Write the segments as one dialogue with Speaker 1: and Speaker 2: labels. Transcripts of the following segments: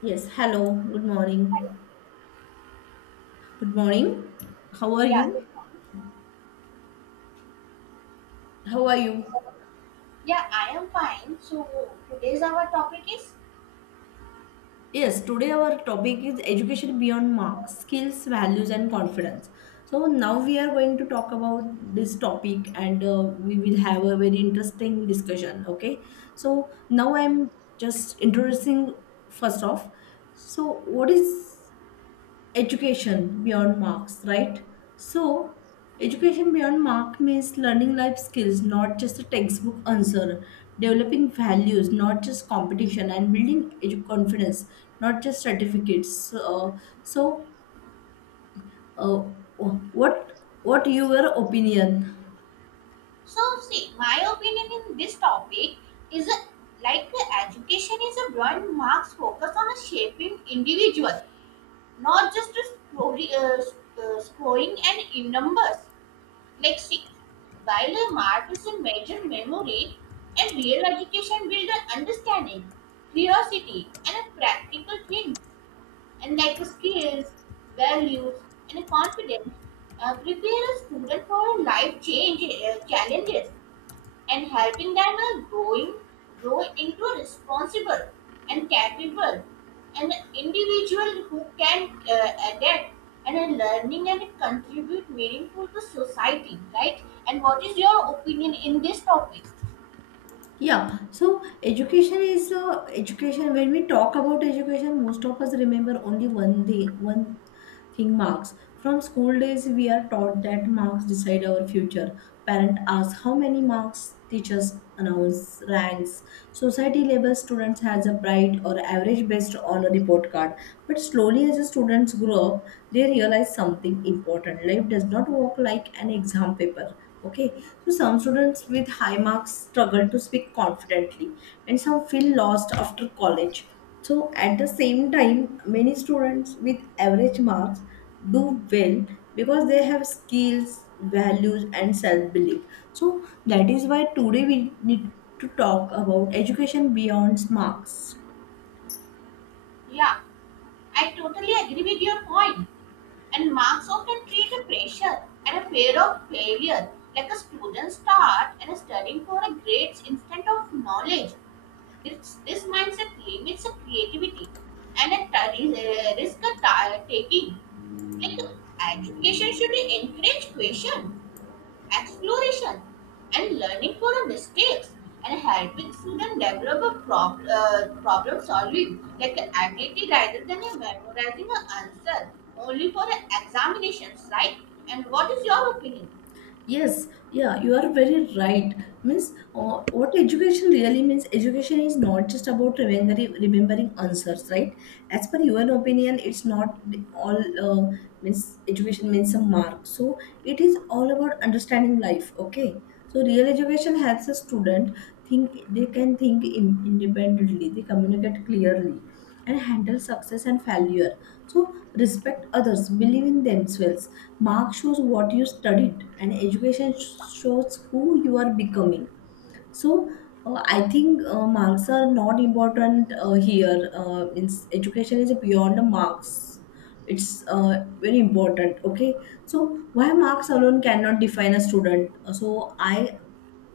Speaker 1: Yes, hello, good
Speaker 2: Hi.
Speaker 1: morning. Good morning. How are
Speaker 2: Yeah, good
Speaker 1: you? How are you?
Speaker 2: morning. Yeah, I am fine. So today's our topic is
Speaker 1: Yes, today our topic is education beyond marks, skills, values, and confidence. So now we are going to talk about this topic and we will have a very interesting discussion. Okay, so now I'm just introducing first off. So, what is education beyond marks, right? So, education beyond mark means learning life skills, not just a textbook answer, developing values, not just competition, and building confidence, not just certificates. So, uh, what your opinion?
Speaker 2: so see my opinion in this topic is education is a broad marks focus on a shaping individual, not just a story, scoring and in numbers. Like see, while a mark is a major memory, and real education builds an understanding, curiosity, and a practical things. And like the skills, values, and confidence prepare a student for life change challenges and helping them uh, grow into a responsible and capable and individual who can adapt and learning and contribute meaningful to society, right? And what is your opinion in this topic?
Speaker 1: Yeah, so education is education. When we talk about education, most of us remember only one thing, one think marks. From school days, we are taught that marks decide our future. Parent asks how many marks, teachers announce ranks. Society labels students as a bright or average based on a report card. But slowly, as the students grow up, they realize something important. Life does not work like an exam paper. Okay, so some students with high marks struggle to speak confidently, and some feel lost after college, so at the same time, many students with average marks do well because they have skills, values, and self belief. So that is why today we need to talk about education beyond marks.
Speaker 2: Yeah, I totally agree with your point. And marks often create a pressure and a fear of failure, like a student start and studying for a grades instead of knowledge. This mindset limits the creativity and a risk a taking. Like education should encourage question, exploration, and learning from mistakes, and helping students develop a problem solving like a ability rather than a memorizing an answer only for a examinations, right? And what is your opinion?
Speaker 1: Yes, yeah, you are very right. Means, what education really means, education is not just about remembering answers, right? As per your opinion, it's not all means education means some mark. So it is all about understanding life. Okay, so real education helps a student think. They can independently. They communicate clearly and handle success and failure. So respect others, believe in themselves. Mark shows what you studied, and education shows who you are becoming. So I think marks are not important here. Education is beyond the marks. It's very important. Okay, so why marks alone cannot define a student? So I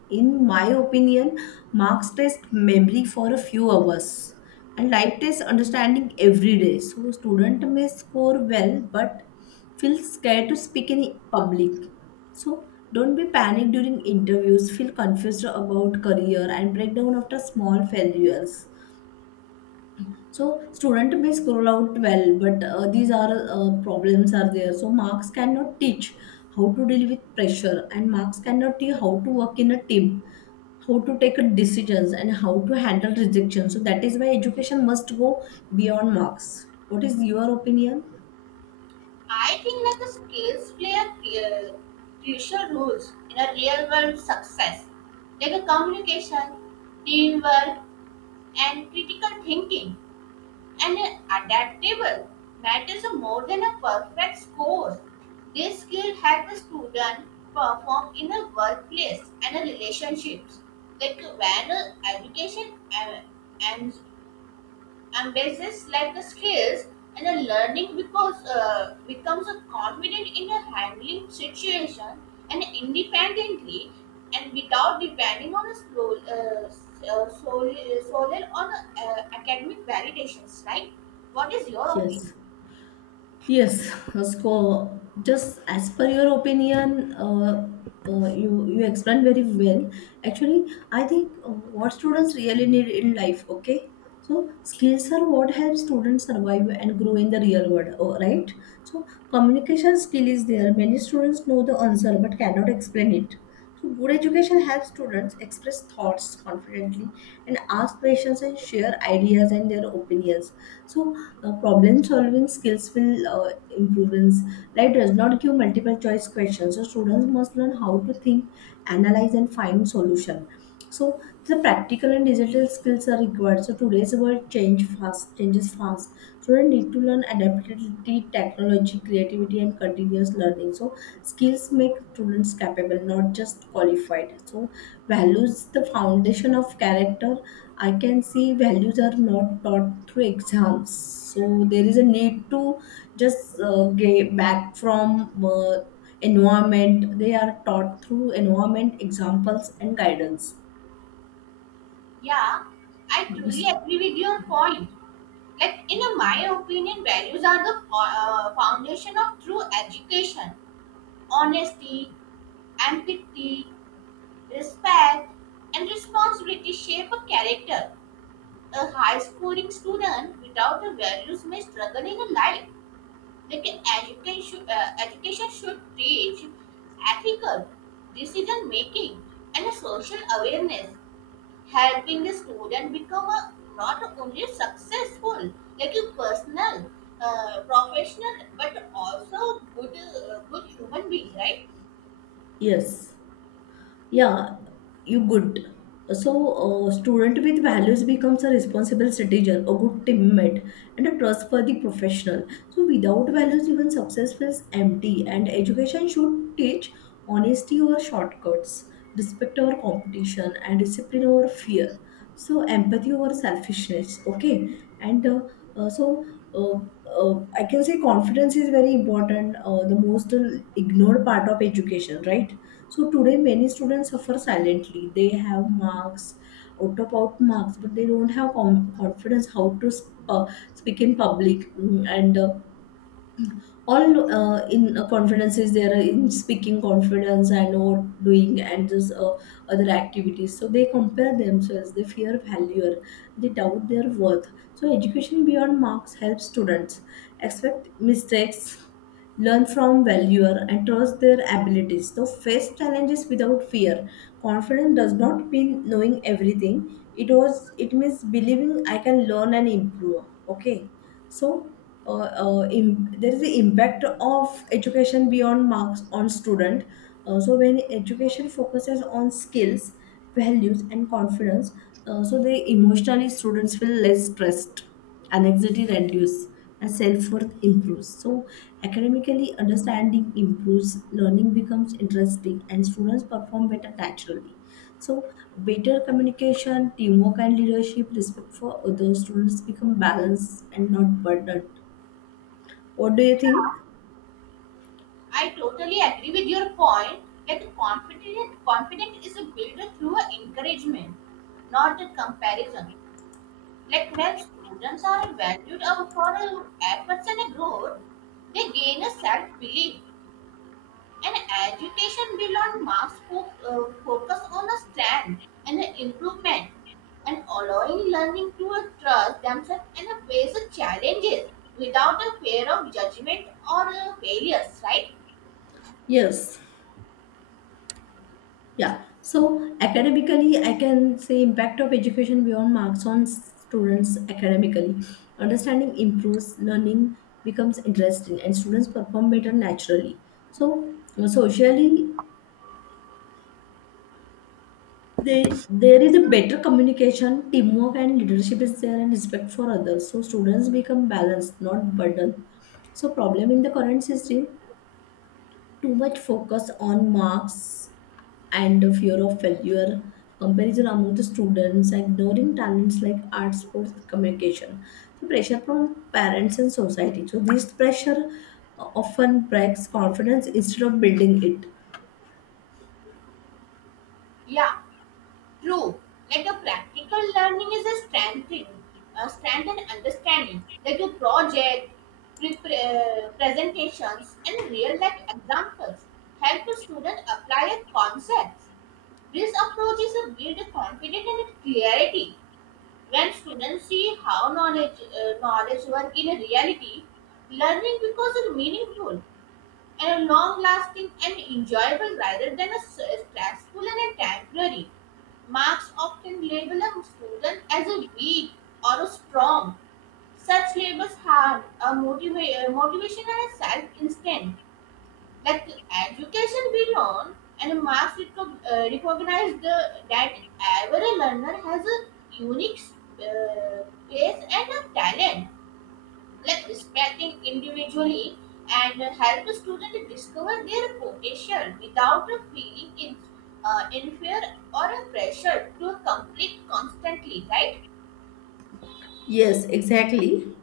Speaker 1: in my opinion, marks test memory for a few hours and life test understanding every day. So student may score well but feel scared to speak in public. So don't be panicked during interviews, feel confused about career and breakdown after small failures. So student may scroll out well, but these are problems are there. So marks cannot teach how to deal with pressure, and marks cannot teach how to work in a team, how to take decisions, and how to handle rejection. So that is why education must go beyond marks. What is your opinion?
Speaker 2: I think like the skills play a crucial roles in a real world success, like a communication, teamwork, and critical thinking and adaptable matters more than a perfect score. This skill helps a student perform in a workplace and a relationships. Like when a education en- and basis like the skills and the learning because becomes a confident in a handling situation and independently and without depending on a slow, solely, solely on academic validations, right? What is your opinion?
Speaker 1: Yes. Yes, so just as per your opinion, you explained very well. Actually, I think what students really need in life. Okay, so skills are what help students survive and grow in the real world. Oh, right. So communication skill is there. Many students know the answer but cannot explain it. So, good education helps students express thoughts confidently and ask questions and share ideas and their opinions. So, problem solving skills will improvements. Life does not give multiple choice questions, so students must learn how to think, analyze, and find solution. So the practical and digital skills are required. So today's world change fast, changes fast. Children need to learn adaptability, technology, creativity, and continuous learning. So skills make students capable, not just qualified. So values, the foundation of character. I can see values are not taught through exams. So there is a need to just get back from environment. They are taught through environment, examples, and guidance.
Speaker 2: Yeah, I truly
Speaker 1: Yes.
Speaker 2: agree with your point. Like in my opinion values are the foundation of true education: honesty, empathy, respect, and responsibility shape a character. A high scoring student without the values may struggle in a life. Like an education should teach ethical decision making and a social awareness, helping the student become a, not only successful, like a personal, professional, but also good human being, right?
Speaker 1: Yes. Yeah, you good. So, a student with values becomes a responsible citizen, a good teammate, and a trustworthy professional. So, without values, even success feels empty. And education should teach honesty over shortcuts, respect over competition, and discipline over fear. So, empathy over selfishness. Okay, and uh, so. Uh, I can say confidence is very important, the most ignored part of education, right? So today many students suffer silently. They have marks, out marks, but they don't have confidence how to speak in public. And all in confidence is there in speaking confidence and what doing and just other activities. So they compare themselves. They fear failure. They doubt their worth. So education beyond marks helps students. Expect mistakes, learn from failure, and trust their abilities. So face challenges without fear. Confidence does not mean knowing everything. It means believing I can learn and improve. Okay, so. Uh, there is the impact of education beyond marks on student, so when education focuses on skills, values and confidence, so the emotionally students feel less stressed, anxiety reduces, and self-worth improves. So academically understanding improves, learning becomes interesting, and students perform better naturally. So better communication, teamwork and leadership, respect for other students become balanced and not burdened. What do you think?
Speaker 2: Yeah. I totally agree with your point. Like confident is built through a encouragement, not a comparison. Like when students are valued for their efforts and growth, they gain a self-belief. And education beyond marks focus on a strength and a improvement, and allowing learning to trust themselves and face the challenges without a fear of judgment or failures. Right?
Speaker 1: Yes. Yeah. So academically, I can say impact of education beyond marks on students academically. Understanding improves, learning becomes interesting, and students perform better naturally. So socially, there is a better communication, teamwork, and leadership is there, and respect for others. So students become balanced, not burdened. So problem in the current system, too much focus on marks and the fear of failure, comparison among the students, ignoring talents like art, sports, communication. So pressure from parents and society. So this pressure often breaks confidence instead of building it.
Speaker 2: Yeah. True, let a practical learning is a strengthen understanding that your project, presentations, and real life examples help the student apply the concepts. This approach is a build a confidence and clarity. When students see how knowledge work in reality, learning becomes meaningful and long lasting and enjoyable rather than a stressful and a temporary. Marks often label a student as a weak or a strong. Such labels harm a motivation and a self instinct. Like education we learn, and Marx recognized the, that every learner has a unique uh, pace and a talent, like respecting individually and help students discover their potential without feeling inferior or pressure to complete constantly, right?
Speaker 1: Yes, exactly.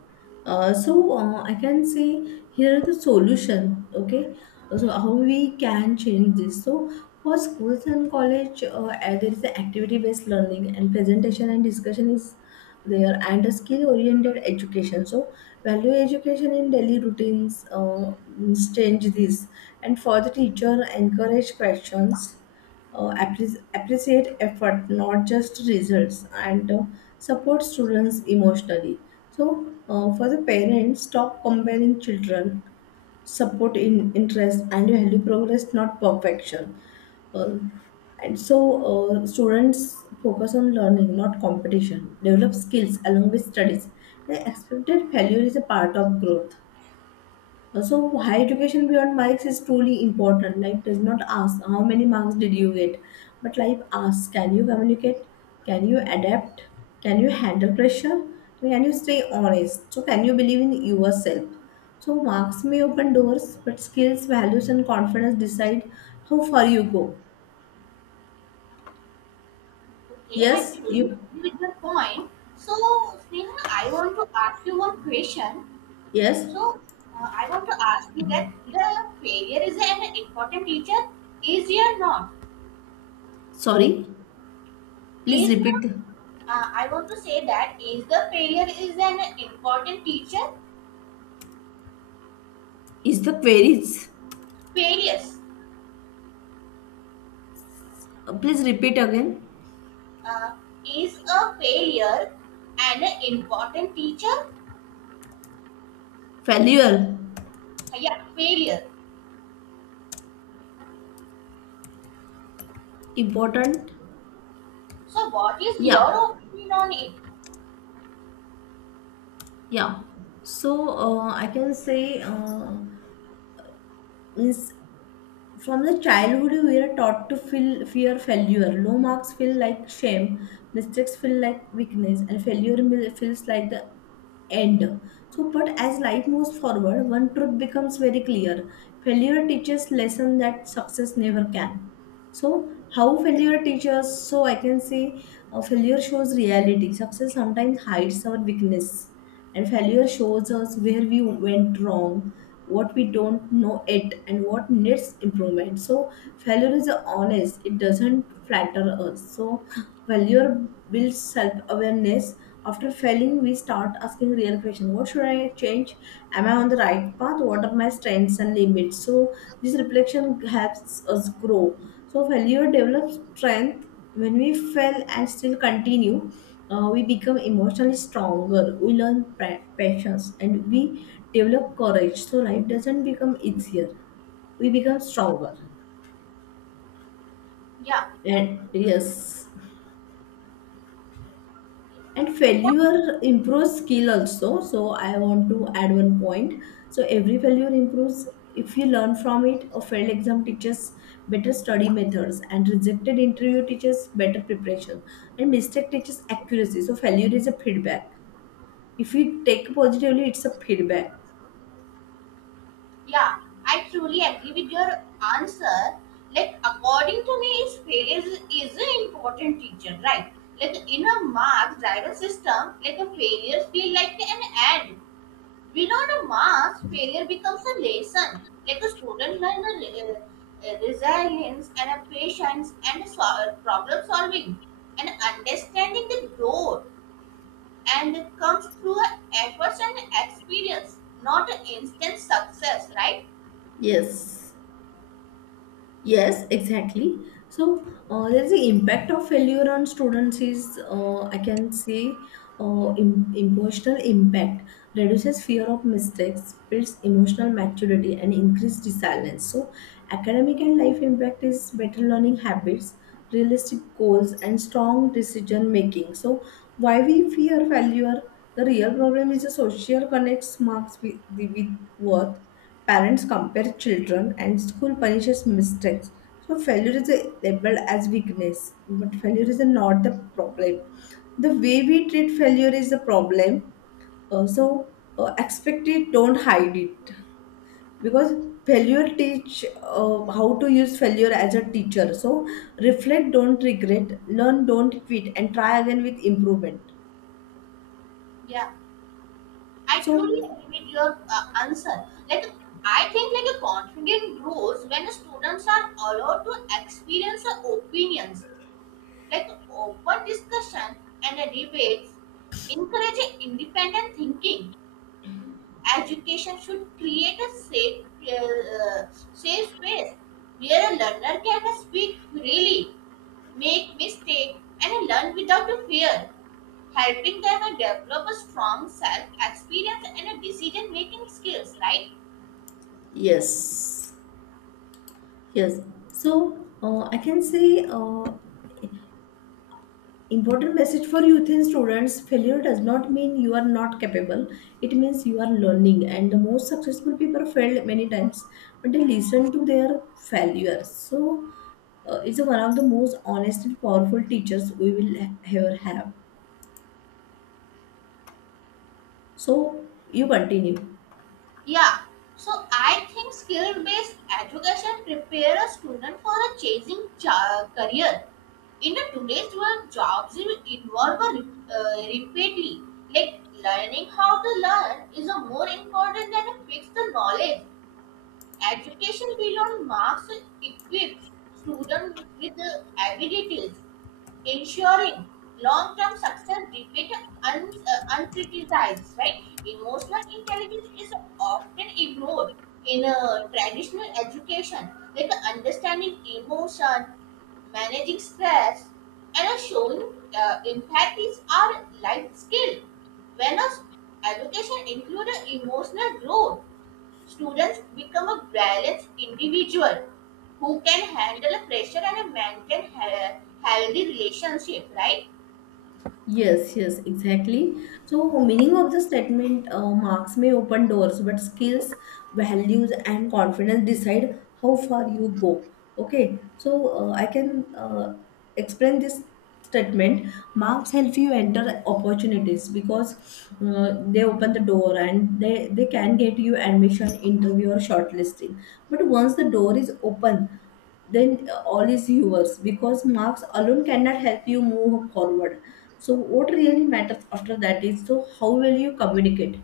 Speaker 1: I can say here are the solution. Okay, so how we can change this? So for schools and college, there is activity based learning and presentation and discussion is there and a skill oriented education. So value education in daily routines means change this. And for the teacher, encourage questions, appreciate effort, not just results, and support students emotionally. So, for the parents, stop comparing children, support in interest, and value progress, not perfection. Uh, and so, Students focus on learning, not competition. Develop skills along with studies. The expected failure is a part of growth. So higher education beyond marks is truly important. Like does not ask how many marks did you get, but like ask can you communicate, can you adapt, can you handle pressure, can you stay honest. So can you believe in yourself. So marks may open doors, but skills, values, and confidence decide how far you go.
Speaker 2: Okay, I
Speaker 1: Yes,
Speaker 2: truly
Speaker 1: you.
Speaker 2: agree with your point. So, Sneha, I want to ask you one question.
Speaker 1: Yes.
Speaker 2: So, I want to ask you that the failure is an important teacher, is or not?
Speaker 1: Sorry. Please
Speaker 2: Is the
Speaker 1: repeat.
Speaker 2: I want to say that is the failure is an important teacher.
Speaker 1: Is the queries?
Speaker 2: Failures.
Speaker 1: Please repeat again.
Speaker 2: Uh, is a failure an important teacher?
Speaker 1: Failure
Speaker 2: Yeah, failure.
Speaker 1: important.
Speaker 2: So, what is
Speaker 1: Yeah.
Speaker 2: your opinion on it?
Speaker 1: Yeah. So I can say means from the childhood we are taught to feel fear failure. Low marks feel like shame, mistakes feel like weakness, and feels like the end. So, but as life moves forward, one truth becomes very clear: failure teaches lesson that success never can. So, how failure teaches? So, I can say failure shows reality. Success sometimes hides our weakness, and failure shows us where we went wrong, what we don't know it, and what needs improvement. So, failure is honest, it doesn't flatter us. So, failure builds self awareness. After failing, we start asking real question: What should I change? Am I on the right path? What are my strengths and limits? So, this reflection helps us grow, so failure develops strength. When we fail and still continue, we become emotionally stronger. We learn patience and we develop courage. So life doesn't become easier. We become stronger.
Speaker 2: Yeah,
Speaker 1: And yes, and
Speaker 2: yeah,
Speaker 1: failure improves skill also, so I want to add one point. So every failure improves if you learn from it. A failed exam teaches better study methods, and rejected interview teaches better preparation, and mistake teaches accuracy. So failure is a feedback, if you take positively it's a feedback.
Speaker 2: yeah. I truly agree with your answer. Like, according to me, is an important teacher, right? Like, in a mark driven system, like a failure feel like an end. We Without a mass, failure becomes a lesson. Like a student learns a, resilience and a patience and a problem solving and understanding the growth and it comes through a efforts and experience, not an instant success, right?
Speaker 1: Yes. Yes, exactly. So there is the impact of failure on students is I can say em- emotional impact reduces fear of mistakes, builds emotional maturity, and increased resilience. So academic and life impact is better learning habits, realistic goals, and strong decision making. So why we fear failure? The real problem is the social connects marks with worth. Parents compare children and school punishes mistakes. So failure is a labeled as weakness, but failure is not the problem. The way we treat failure is the problem. Uh, so Expect it, don't hide it, because failure teach how to use failure as a teacher. So reflect, don't regret, learn, don't quit, and try again with improvement.
Speaker 2: Yeah, I
Speaker 1: So
Speaker 2: truly agree with your answer. Like I think like a confidence grows when students are allowed to experience their opinions, like open discussion and debates, encouraging independent thinking. Education should create a uh, safe space where a learner can speak freely, make mistakes, and learn without fear, helping them develop a strong self-experience and decision-making skills. Right?
Speaker 1: yes. Yes. So I can say important message for youth and students: failure does not mean you are not capable, it means you are learning. And the most successful people failed many times, but they listen to their failures. So, it's one of the most honest and powerful teachers we will ever have. So, you continue.
Speaker 2: Yeah, so I think skill based education prepare a student for a changing career. In a today's world, jobs will involve a repeatedly. Like learning how to learn is a more important than a fixed knowledge. Education beyond marks equips students with the abilities, ensuring long-term success debate uncriticized, right? Emotional intelligence is often ignored in a traditional education, like understanding emotion, managing stress, and a showing empathies are life skills. When a education includes emotional growth, students become a balanced individual who can handle a pressure and maintain healthy relationship, right?
Speaker 1: Yes, yes, exactly. So, meaning of the statement, marks may open doors, but skills, values, and confidence decide how far you go. Okay, so I can explain this statement. Marks help you enter opportunities because they open the door and they can get you admission, interview, or shortlisting. But once the door is open then all is yours because marks alone cannot help you move forward. So what really matters after that is so how well you communicate,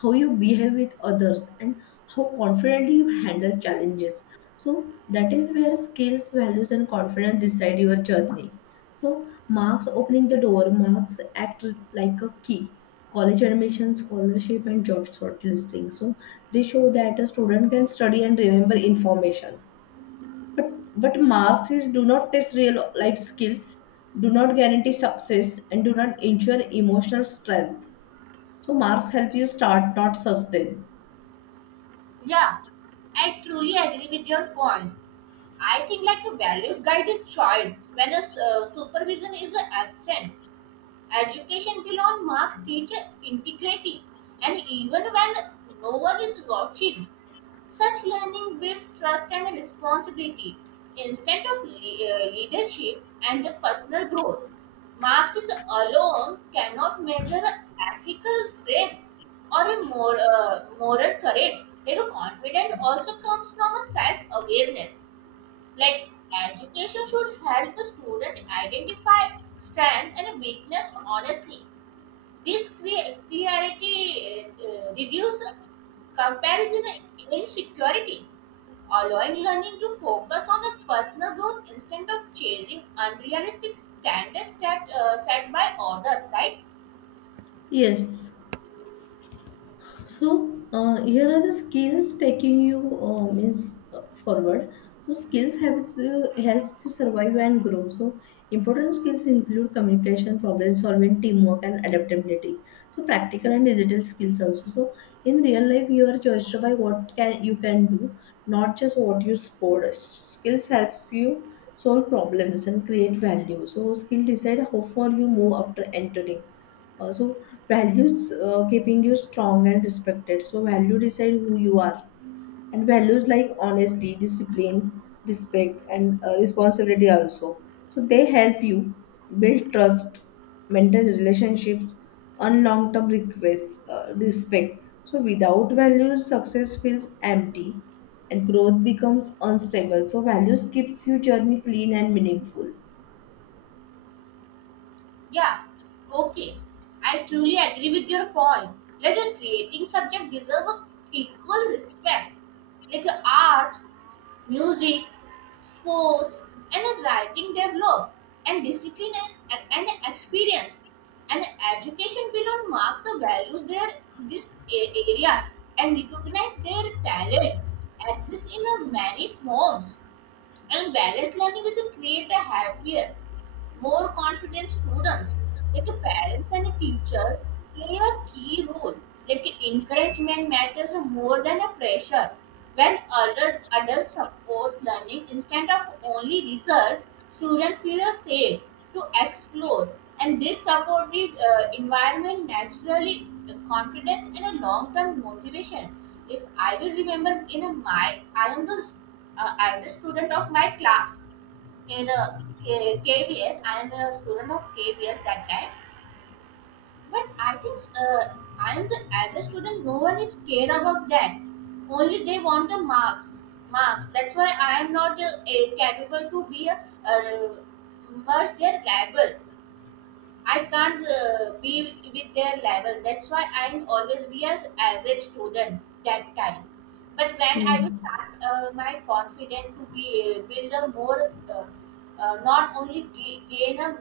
Speaker 1: how you behave with others, and how confidently you handle challenges. So that is where skills, values, and confidence decide your journey. So marks opening the door, marks act like a key, college admission, scholarship, and job shortlisting. So they show that a student can study and remember information, but but marks is do not test real life skills, do not guarantee success, and do not ensure emotional strength. So marks help you start, not sustain.
Speaker 2: Yeah, I truly agree with your point. I think like a values guided choice when a supervision is absent. Education beyond marks teaches integrity, and even when no one is watching, such learning builds trust and responsibility instead of leadership and personal growth. Marks alone cannot measure ethical strength or a moral courage. Their confidence also comes from a self awareness, like education should help a student identify strength and weakness honestly. This clarity reduce comparison and insecurity, allowing learning to focus on a personal growth instead of chasing unrealistic standards that set by others, right?
Speaker 1: Yes. So here are the skills taking you means forward. So skills helps you survive and grow. So important skills include communication, problem solving, teamwork, and adaptability. So practical and digital skills also. So in real life, you are judged by what can you can do, not just what you scored. Skills helps you solve problems and create value. So skill decide how far you move after entering also, values keeping you strong and respected. So, value decide who you are, and values like honesty, discipline, respect, and responsibility also. So, they help you build trust, maintain relationships, earn long term requests, respect. So, without values, success feels empty, and growth becomes unstable. So, values keeps your journey clean and meaningful.
Speaker 2: Yeah, okay, I truly agree with your point. Like a creating subject deserve a equal respect, like the art, music, sports, and writing develop, and discipline and, and experience and education below marks the values their these areas and recognize their talent exist in a many forms, and balanced learning is a create a happier, more confident students. Like the parents and the teachers play a key role. Like the encouragement matters more than a pressure. When adults support learning instead of only result, students feel safe to explore. And this supportive environment naturally confidence and a long-term motivation. If I will remember in a my, I am the I'm the student of my class in a, KBS. I am a student of KBS that time, but I think I am the average student. No one is scared about that. Only they want the marks. Marks. That's why I am not a capable to be a, uh, merge their label. I can't be with their level. That's why I always be an average student that time. But when I will
Speaker 1: Hmm.
Speaker 2: start my confidence to be build a not only gain a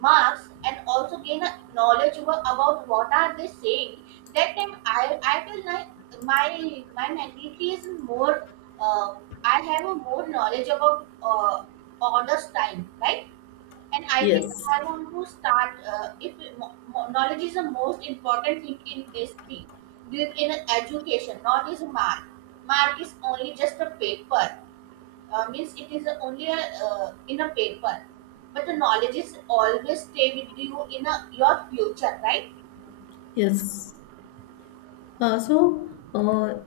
Speaker 2: marks and also gain a knowledge about what are they saying. That time I feel like my mentality is more. Uh, I have a more knowledge about others time, right? And I think
Speaker 1: Yes.
Speaker 2: I want to start. If knowledge is the most important thing in this thing, this in education, not is mark. Mark is only just a paper. Means it is only a, in a paper, but the knowledge is always stay with you in a, your future, right?
Speaker 1: Yes. Uh, so, uh,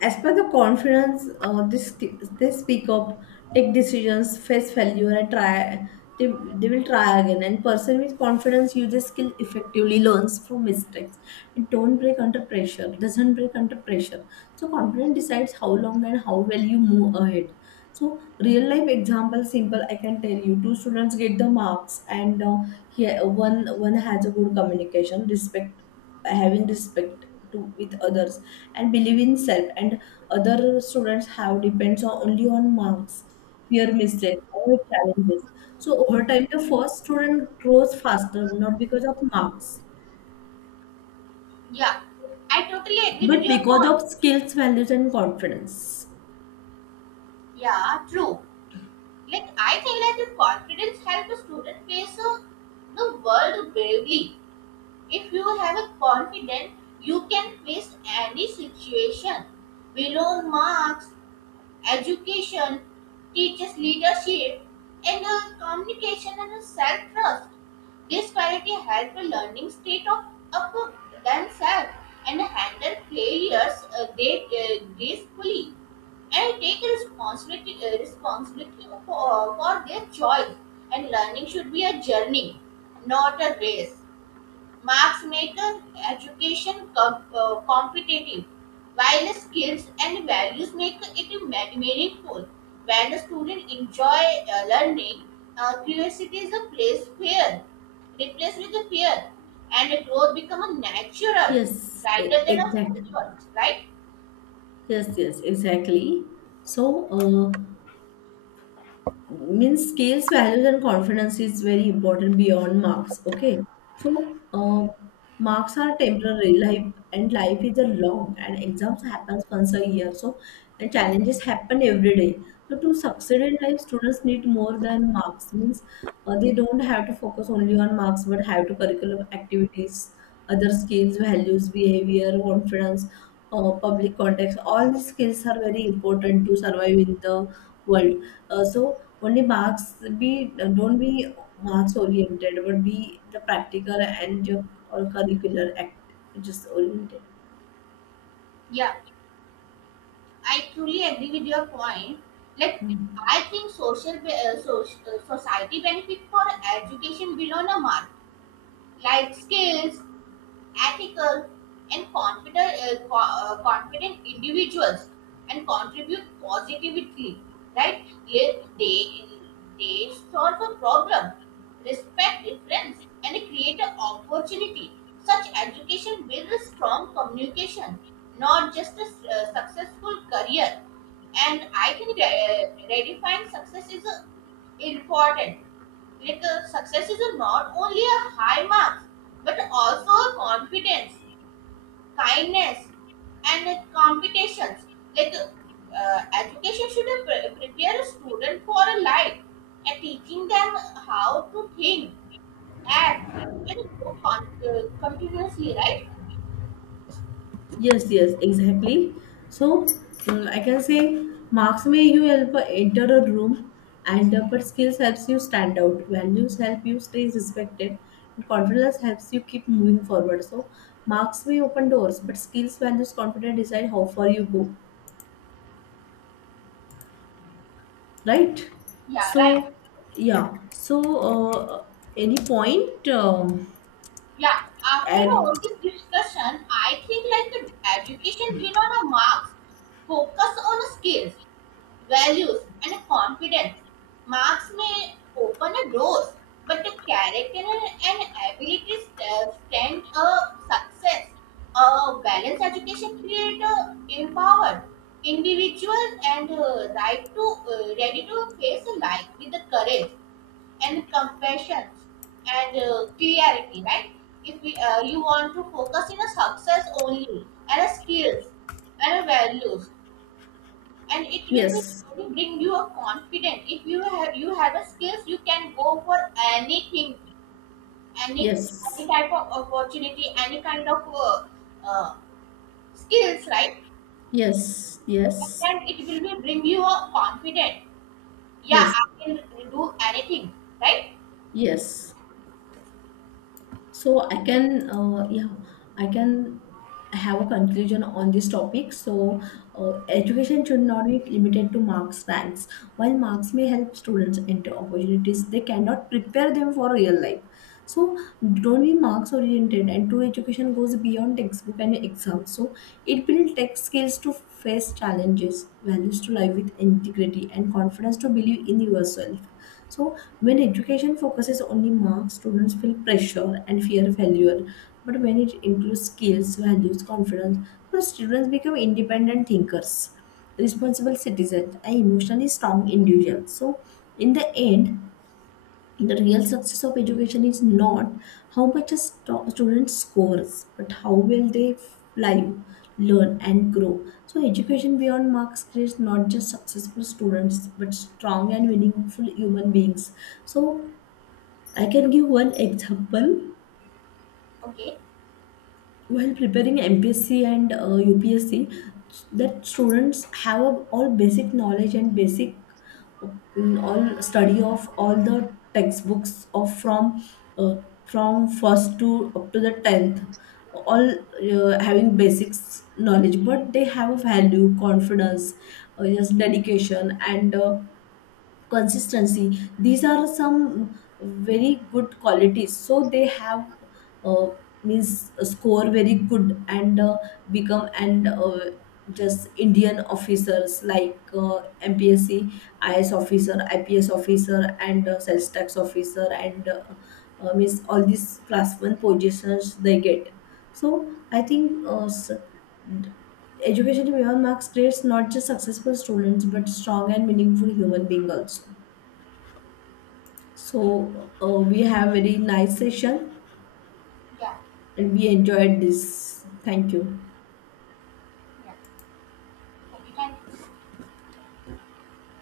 Speaker 1: As per the confidence, this they speak up, take decisions, face failure, and try. They will try again, and person with confidence uses skill effectively, learns from mistakes, and don't break under pressure doesn't break under pressure. So confidence decides how long and how well you move ahead. So real life example simple, I can tell you two students get the marks, and here one has a good communication, respect, having respect to with others, and believe in self, and other students have depends on only on marks, fear mistakes or challenges. So over time the first student grows faster, not because of marks,
Speaker 2: Yeah, I totally agree with
Speaker 1: but
Speaker 2: your
Speaker 1: because
Speaker 2: point.
Speaker 1: of skills, values, and confidence.
Speaker 2: Yeah, true. Like I think that the confidence helps a student face the world bravely. If you have a confidence, you can face any situation. Below marks, education, teaches leadership, and communication and self trust. This quality help a learning state of up themselves and handle failures they gracefully and take responsibility for their choice. And learning should be a journey, not a race. Marks make an education competitive, while skills and values make it meaningful. When the student enjoy learning, curiosity is a place fear, replaced with a fear, and the growth become a natural
Speaker 1: yes e-
Speaker 2: rather than a
Speaker 1: exactly
Speaker 2: forced. Right?
Speaker 1: yes, yes, exactly. So means skills, values, and confidence is very important beyond marks. Okay, so marks are temporary life, and life is a long and exams happens once a year. So and challenges happen every day. So to succeed in life students need more than marks, means they don't have to focus only on marks but have to curriculum activities, other skills, values, behavior, confidence, public context, all these skills are very important to survive in the world. So only marks, be don't be marks oriented, but be the practical and your or curricular act just oriented.
Speaker 2: Yeah, I truly agree with your point. Like I think social society benefit for education beyond a mark, like skills ethical, and confident individuals and contribute positively. Right? They solve a problem, respect difference, and create an opportunity. Such education builds a strong communication, not just a successful career. And I think redefining success is important, like success is not only a high marks but also a confidence, kindness, and competitions, like uh, education should prepare a student for a life and teaching them how to think, act, and grow continuously, right?
Speaker 1: Yes, yes, exactly. So I can say marks may you help enter a room, and but skills helps you stand out. Values help you stay respected, and confidence helps you keep moving forward. So marks may open doors, but skills, values, confidence decide how far you go. Right.
Speaker 2: Yeah, right.
Speaker 1: So yeah, so any point,
Speaker 2: Yeah, after
Speaker 1: and
Speaker 2: all this discussion I think like the education beyond a marks focus on skills, values, and confidence. Marks may open a doors, but the character and abilities stand a success. A balanced education creates a empowered individual and right to ready to face life with the courage and compassion and clarity. Right? If you want to focus in a success only and a skills and a values and it will be
Speaker 1: yes,
Speaker 2: really bring you a confidence. If you have you have a skills you can go for anything, any any
Speaker 1: yes,
Speaker 2: type of opportunity, any kind of uh, skills, right?
Speaker 1: yes,
Speaker 2: And
Speaker 1: yes,
Speaker 2: then it will be bring you a confidence. Yeah,
Speaker 1: yes,
Speaker 2: I can do anything, right?
Speaker 1: yes. So I can yeah, I can have a conclusion on this topic. So education should not be limited to marks, ranks. While marks may help students enter opportunities, they cannot prepare them for real life. So don't be marks oriented, and true education goes beyond textbook and exams. So it builds tech skills to face challenges, values to live with integrity, and confidence to believe in yourself. So when education focuses only marks, students feel pressure and fear failure. But when it includes skills, values, confidence, so students become independent thinkers, responsible citizens, and emotionally strong individuals. So in the end, the real success of education is not how much student scores, but how well they live, learn, and grow. So education beyond marks creates not just successful students, but strong and meaningful human beings. So I can give one example.
Speaker 2: Okay.
Speaker 1: While preparing MPSC and UPSC, that students have a, all basic knowledge and basic all study of all the textbooks of uh, from first to up to the tenth, all having basics knowledge, but they have a value, confidence, just dedication and. Consistency, these are some very good qualities, so they have uh, means score very good, and become and just indian officers like mpsc is officer, ips officer, and sales tax officer, and means all these class 1 positions they get. So I think education beyond marks creates not just successful students, but strong and meaningful human being also. So we have very nice session
Speaker 2: Yeah.
Speaker 1: and we enjoyed this. Thank you.
Speaker 2: Yeah, okay, thank you.